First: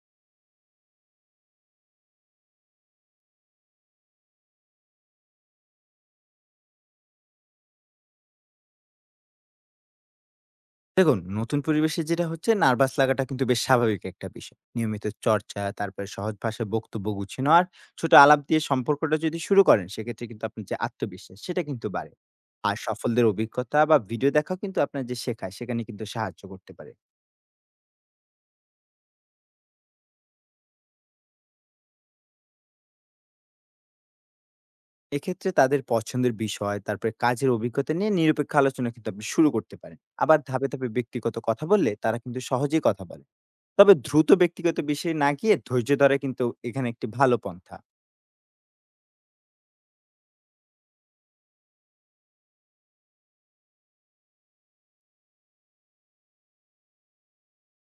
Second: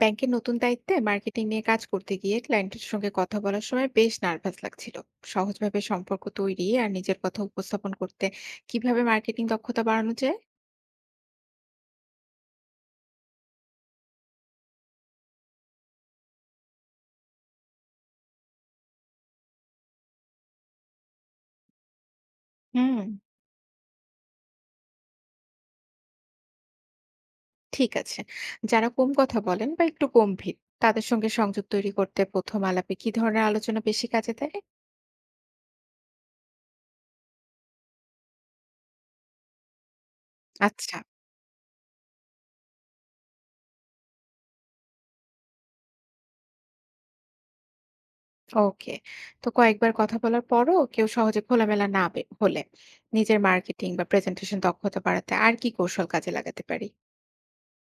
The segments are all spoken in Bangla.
ব্যাংকের নতুন দায়িত্বে মার্কেটিং নিয়ে কাজ করতে গিয়ে ক্লায়েন্টের সঙ্গে কথা বলার সময় বেশ নার্ভাস লাগছিল। সহজভাবে সম্পর্ক তৈরি আর নিজের কথা উপস্থাপন করতে, কিভাবে মার্কেটিং দক্ষতা বাড়ানো যায়? দেখুন, নতুন পরিবেশে যেটা হচ্ছে নার্ভাস লাগাটা কিন্তু বেশ স্বাভাবিক একটা বিষয়। নিয়মিত চর্চা, তারপরে সহজ ভাষায় বক্তব্য গুছিয়ে নেওয়া আর ছোট আলাপ দিয়ে সম্পর্কটা যদি শুরু করেন, সেক্ষেত্রে কিন্তু আপনার যে আত্মবিশ্বাস সেটা কিন্তু বাড়ে। আর হুম। সফলদের অভিজ্ঞতা বা ভিডিও দেখাও কিন্তু আপনার যে শেখা, সেখানে কিন্তু সাহায্য করতে পারে। ঠিক আছে। যারা কম কথা বলেন বা একটু গম্ভীর, তাদের সঙ্গে সংযোগ তৈরি করতে প্রথম আলাপে কি ধরনের আলোচনা বেশি কাজে দেয়? এক্ষেত্রে তাদের পছন্দের বিষয়, তারপরে কাজের অভিজ্ঞতা নিয়ে নিরপেক্ষ আলোচনা কিন্তু আপনি শুরু করতে পারেন। আবার ধাপে, ধাপে আচ্ছা। ব্যক্তিগত কথা বললে তারা কিন্তু সহজেই কথা বলে। তবে দ্রুত ব্যক্তিগত বিষয়ে না গিয়ে ধৈর্য ধরা কিন্তু এখানে একটি ভালো পন্থা। ওকে। তো কয়েকবার কথা বলার পরও কেউ সহজে খোলামেলা হলে, নিজের মার্কেটিং বা প্রেজেন্টেশন দক্ষতা বাড়াতে আর কি কৌশল কাজে লাগাতে পারি?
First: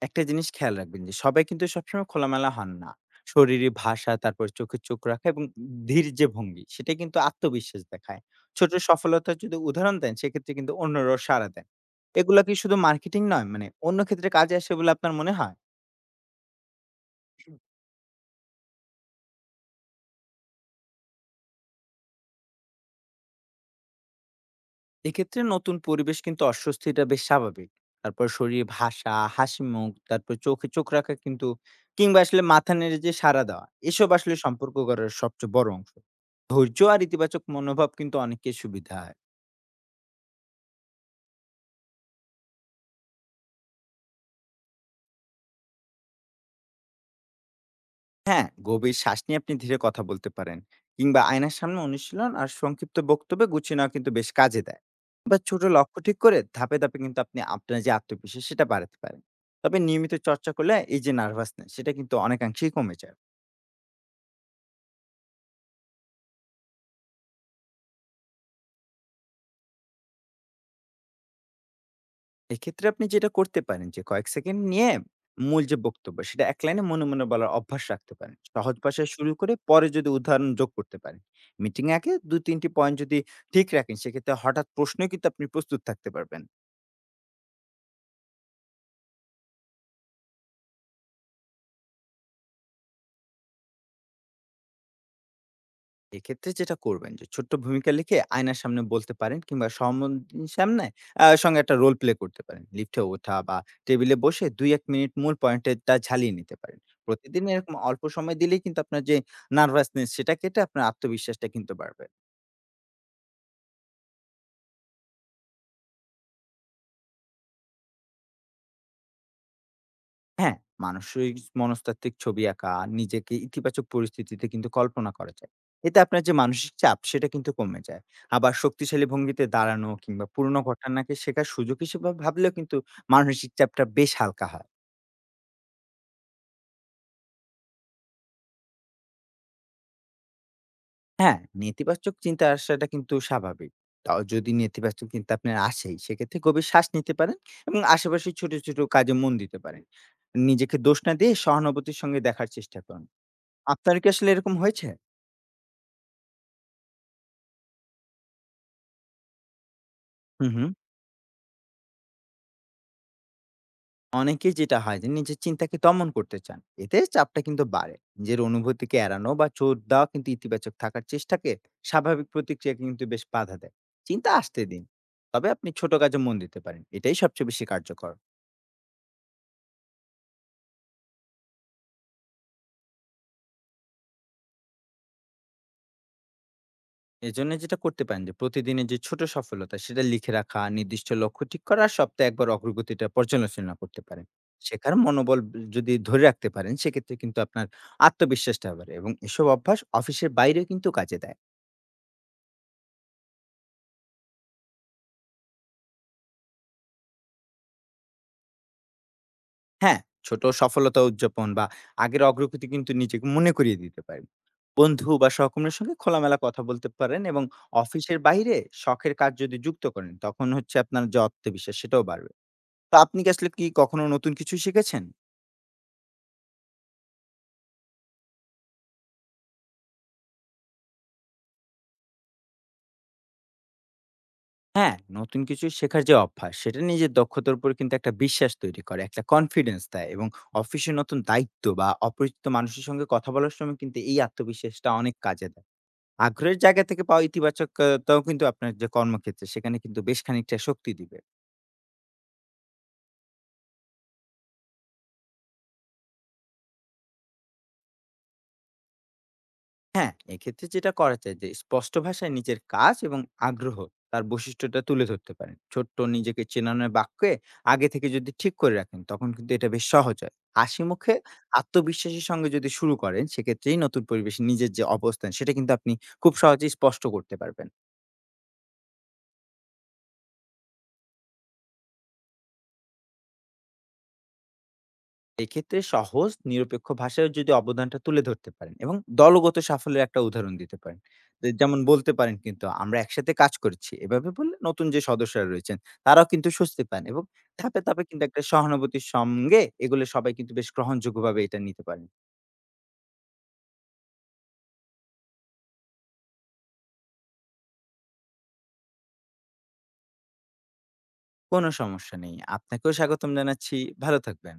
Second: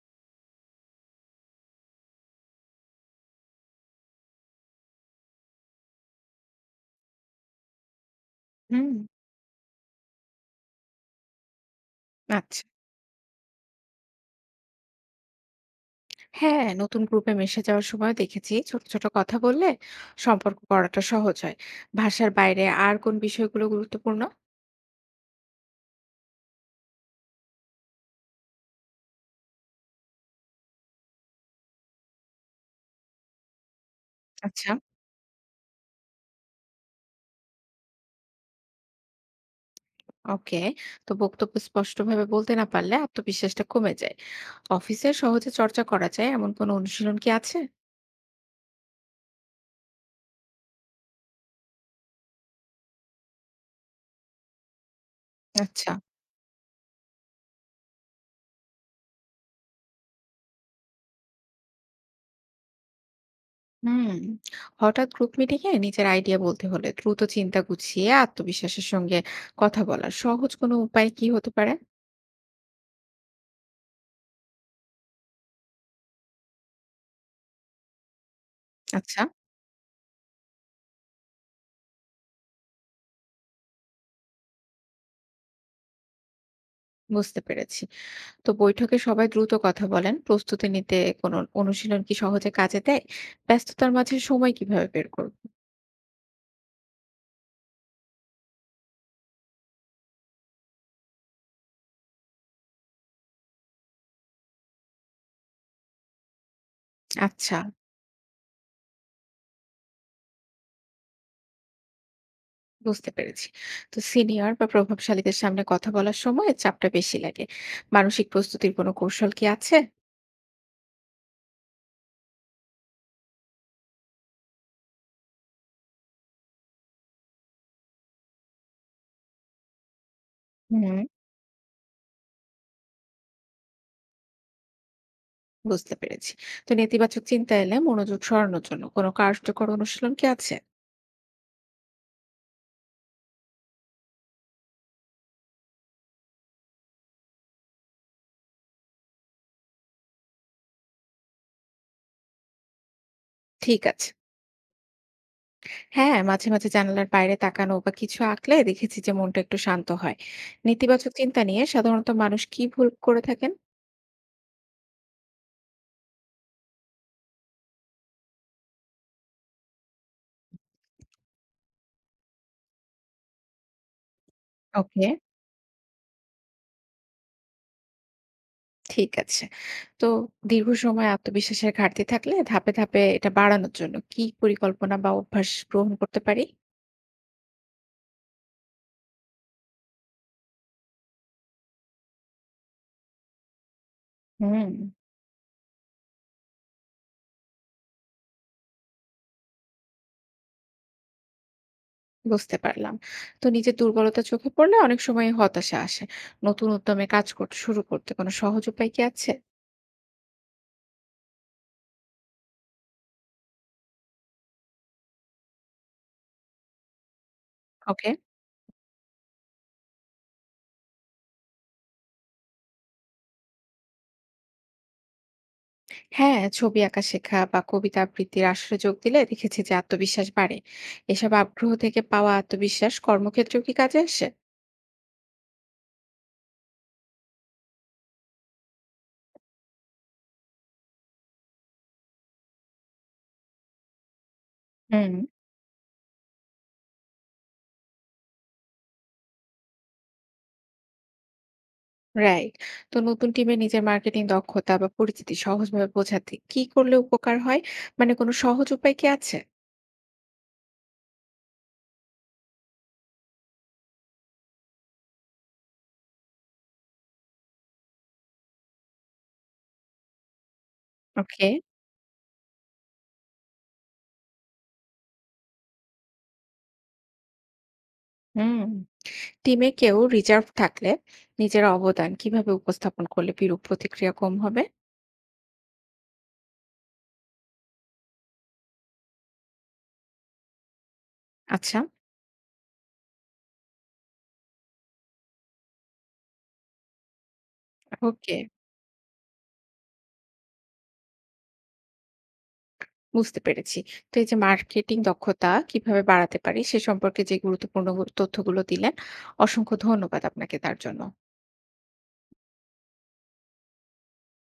একটা জিনিস খেয়াল রাখবেন যে সবাই কিন্তু সবসময় খোলামেলা হন না। শরীরে ভাষা, তারপর চোখে চোখ রাখা এবং ধীর যে ভঙ্গি সেটা কিন্তু আত্মবিশ্বাস দেখায়। ছোট হুম। সফলতার যদি উদাহরণ দেন সেক্ষেত্রে কিন্তু অন্যরাও সাড়া দেন। এগুলা কি আচ্ছা। শুধু মার্কেটিং নয় মানে অন্য ক্ষেত্রে কাজে আসে বলে আপনার মনে হয়? হ্যাঁ, নতুন গ্রুপে মিশে যাওয়ার সময় দেখেছি ছোট ছোট কথা বললে সম্পর্ক করাটা সহজ হয়। ভাষার বাইরে আর কোন বিষয়গুলো গুরুত্বপূর্ণ? এক্ষেত্রে নতুন পরিবেশ কিন্তু অস্বস্তিটা বেশ স্বাভাবিক। তারপর শরীরে ভাষা, হাসি মুখ, তারপর চোখে চোখ রাখা কিন্তু কিংবা আসলে মাথা নেড়ে যে সাড়া দেওয়া এসব আসলে আচ্ছা। সম্পর্ক গড়ার সবচেয়ে বড় অংশ। ধৈর্য আর ইতিবাচক মনোভাব কিন্তু অনেকের সুবিধা হয়। ওকে। তো বক্তব্য স্পষ্টভাবে বলতে না পারলে আত্মবিশ্বাসটা কমে যায়। অফিসে সহজে চর্চা করা যায় এমন কোনো অনুশীলন কি আছে? হ্যাঁ, গভীর শ্বাস নিয়ে আপনি ধীরে কথা বলতে পারেন কিংবা আয়নার সামনে অনুশীলন আর সংক্ষিপ্ত বক্তব্যে গুছিয়ে নেওয়া কিন্তু বেশ কাজে দেয়। বা ছোট আচ্ছা। লক্ষ্য ঠিক করে ধাপে, ধাপে কিন্তু আপনি আপনার যে আত্মবিশ্বাস সেটা বাড়াতে পারেন। তবে নিয়মিত চর্চা করলে এই যে নার্ভাসনেস সেটা কিন্তু অনেকাংশেই কমে যায়। হুম। হঠাৎ গ্রুপ মিটিং এ নিজের আইডিয়া বলতে হলে দ্রুত চিন্তা গুছিয়ে আত্মবিশ্বাসের সঙ্গে কথা বলার সহজ কোনো উপায় কি হতে পারে? এক্ষেত্রে আপনি যেটা করতে পারেন যে কয়েক সেকেন্ড নিয়ে মূল যে বক্তব্য সেটা এক লাইনে মনে, মনে বলার অভ্যাস রাখতে পারেন। সহজ ভাষায় আচ্ছা। শুরু করে পরে যদি উদাহরণ যোগ করতে পারেন। মিটিং এ আগে ২-৩ টি পয়েন্ট যদি ঠিক রাখেন সেক্ষেত্রে হঠাৎ প্রশ্নেও কিন্তু আপনি প্রস্তুত থাকতে পারবেন। বুঝতে পেরেছি। তো বৈঠকে সবাই দ্রুত কথা বলেন, প্রস্তুতি নিতে কোনো অনুশীলন কি সহজে কাজে দেয়? ব্যস্ততার মাঝে সময় কিভাবে বের করব? এক্ষেত্রে যেটা করবেন যে ছোট্ট ভূমিকা লিখে আয়নার সামনে বলতে পারেন কিংবা সম্মুখীন সামনে সঙ্গে একটা রোল প্লে করতে পারেন লিফটে ওঠা বা টেবিলে বসে দুই এক মিনিট মূল পয়েন্টটা ঝালিয়ে নিতে পারেন। প্রতিদিন আচ্ছা। এরকম অল্প সময় দিলেই কিন্তু আপনার যে নার্ভাসনেস সেটা কেটে আপনার আত্মবিশ্বাসটা কিন্তু বাড়বে। বুঝতে পেরেছি। তো সিনিয়র বা প্রভাবশালীদের সামনে কথা বলার সময় চাপটা বেশি লাগে। মানসিক প্রস্তুতির কোনো কৌশল কি আছে? হ্যাঁ, মানসিক মনস্তাত্ত্বিক ছবি আঁকা, নিজেকে ইতিবাচক পরিস্থিতিতে কিন্তু কল্পনা করা যায়। এতে আপনার যে মানসিক চাপ সেটা কিন্তু কমে যায়। আবার শক্তিশালী ভঙ্গিতে দাঁড়ানো কিংবা পুরনো হুম। ঘটনাকে শেখার সুযোগ হিসেবে ভাবলেও কিন্তু মানসিক চাপটা বেশ হালকা হয়। বুঝতে পেরেছি। তো নেতিবাচক চিন্তা এলে মনোযোগ সরানোর জন্য কোনো কার্যকর অনুশীলন কি আছে? হ্যাঁ, নেতিবাচক চিন্তা আসাটা কিন্তু স্বাভাবিক। তাও যদি নেতিবাচক চিন্তা আপনার আসেই সেক্ষেত্রে গভীর শ্বাস নিতে পারেন এবং আশেপাশের ছোট, ছোট কাজে মন দিতে পারেন। নিজেকে দোষ না দিয়ে সহানুভূতির সঙ্গে দেখার চেষ্টা করুন। ঠিক আপনার আছে। কি আসলে এরকম হয়েছে? হ্যাঁ, মাঝে মাঝে জানালার বাইরে তাকানো বা কিছু আঁকলে দেখেছি যে মনটা একটু শান্ত হয়। হু, হু। নেতিবাচক চিন্তা নিয়ে সাধারণত মানুষ কি ভুল করে থাকেন? অনেকেই যেটা হয় যে নিজের চিন্তাকে দমন করতে চান, এতে চাপটা কিন্তু বাড়ে। নিজের অনুভূতিকে এড়ানো বা চোট দেওয়া কিন্তু ইতিবাচক থাকার চেষ্টাকে স্বাভাবিক প্রতিক্রিয়াকে কিন্তু বেশ বাধা দেয়। চিন্তা আসতে দিন, ওকে। তবে আপনি ছোট কাজে মন দিতে পারেন, এটাই সবচেয়ে বেশি কার্যকর। ঠিক আছে। তো দীর্ঘ সময় আত্মবিশ্বাসের ঘাটতি থাকলে ধাপে, ধাপে এটা বাড়ানোর জন্য কি পরিকল্পনা বা অভ্যাস গ্রহণ করতে পারি? এজন্য যেটা করতে পারেন যে প্রতিদিনের যে ছোট সফলতা সেটা লিখে রাখা, নির্দিষ্ট লক্ষ্য ঠিক করা আর সপ্তাহে একবার অগ্রগতিটা পর্যালোচনা করতে পারেন। হুম। শেখার মনোবল যদি ধরে রাখতে পারেন সেক্ষেত্রে কিন্তু আপনার আত্মবিশ্বাসটা বাড়ে এবং এসব অভ্যাস অফিসের বাইরেও কিন্তু কাজে দেয়। বুঝতে পারলাম। তো নিজের দুর্বলতা চোখে পড়লে অনেক সময় হতাশা আসে। নতুন উদ্যমে কাজ করতে শুরু করতে কোনো সহজ উপায় কি আছে? হ্যাঁ, ছোট সফলতা উদযাপন বা আগের অগ্রগতি কিন্তু নিজেকে মনে করিয়ে দিতে পারেন। বন্ধু বা সহকর্মীর সঙ্গে খোলামেলা কথা বলতে পারেন এবং ওকে। অফিসের বাইরে শখের কাজ যদি যুক্ত করেন, তখন হচ্ছে আপনার যে আত্মবিশ্বাস সেটাও বাড়বে। তো আপনি কি আসলে কি কখনো নতুন কিছু শিখেছেন? হ্যাঁ, ছবি আঁকা শেখা বা কবিতা আবৃত্তির আসরে যোগ দিলে দেখেছি যে আত্মবিশ্বাস বাড়ে। এসব আগ্রহ থেকে পাওয়া আত্মবিশ্বাস কর্মক্ষেত্রেও কি কাজে আসে? হ্যাঁ, নতুন কিছু শেখার যে অভ্যাস, সেটা নিজের দক্ষতার উপর কিন্তু একটা বিশ্বাস তৈরি করে, একটা কনফিডেন্স দেয় এবং অফিসে নতুন দায়িত্ব বা অপরিচিত মানুষের সঙ্গে কথা বলার সময় কিন্তু এই আত্মবিশ্বাসটা হুম। অনেক কাজে দেয়। আগ্রহের জায়গা থেকে পাওয়া ইতিবাচকতাও কিন্তু আপনার যে কর্মক্ষেত্রে সেখানে কিন্তু বেশ খানিকটা শক্তি দিবে। রাইট। তো নতুন টিমে নিজের মার্কেটিং দক্ষতা বা পরিচিতি সহজভাবে বোঝাতে কি করলে উপকার হয়? মানে কোনো সহজ উপায় কি আছে? হ্যাঁ, এক্ষেত্রে যেটা করা যায় যে স্পষ্ট ভাষায় নিজের কাজ এবং আগ্রহ, তার বৈশিষ্ট্যটা তুলে ধরতে পারেন। ছোট্ট নিজেকে চেনানোর বাক্যে আগে থেকে যদি ঠিক করে রাখেন তখন কিন্তু এটা বেশ সহজ হয়। হাসি মুখে ওকে। আত্মবিশ্বাসের সঙ্গে যদি শুরু করেন সেক্ষেত্রেই নতুন পরিবেশে নিজের যে অবস্থান সেটা কিন্তু আপনি খুব সহজেই স্পষ্ট করতে পারবেন। হুম। টিমে কেউ রিজার্ভ থাকলে নিজের অবদান কিভাবে উপস্থাপন করলে বিরূপ প্রতিক্রিয়া কম হবে? এক্ষেত্রে সহজ নিরপেক্ষ ভাষায় যদি অবদানটা তুলে ধরতে পারেন এবং দলগত সাফল্যের একটা উদাহরণ দিতে পারেন, যে আচ্ছা। যেমন বলতে পারেন কিন্তু আমরা একসাথে কাজ করেছি, এভাবে বললে নতুন যে সদস্যরা রয়েছেন তারাও কিন্তু স্বস্তি পান এবং ধাপে ধাপে কিন্তু ওকে। একটা সহানুভূতির সঙ্গে এগুলো সবাই কিন্তু বেশ গ্রহণযোগ্যভাবে এটা নিতে পারেন। বুঝতে পেরেছি। তো এই যে মার্কেটিং দক্ষতা কিভাবে বাড়াতে পারি সে সম্পর্কে যে গুরুত্বপূর্ণ তথ্যগুলো দিলেন, অসংখ্য ধন্যবাদ আপনাকে তার জন্য। কোনো সমস্যা নেই, আপনাকেও স্বাগতম জানাচ্ছি। ভালো থাকবেন।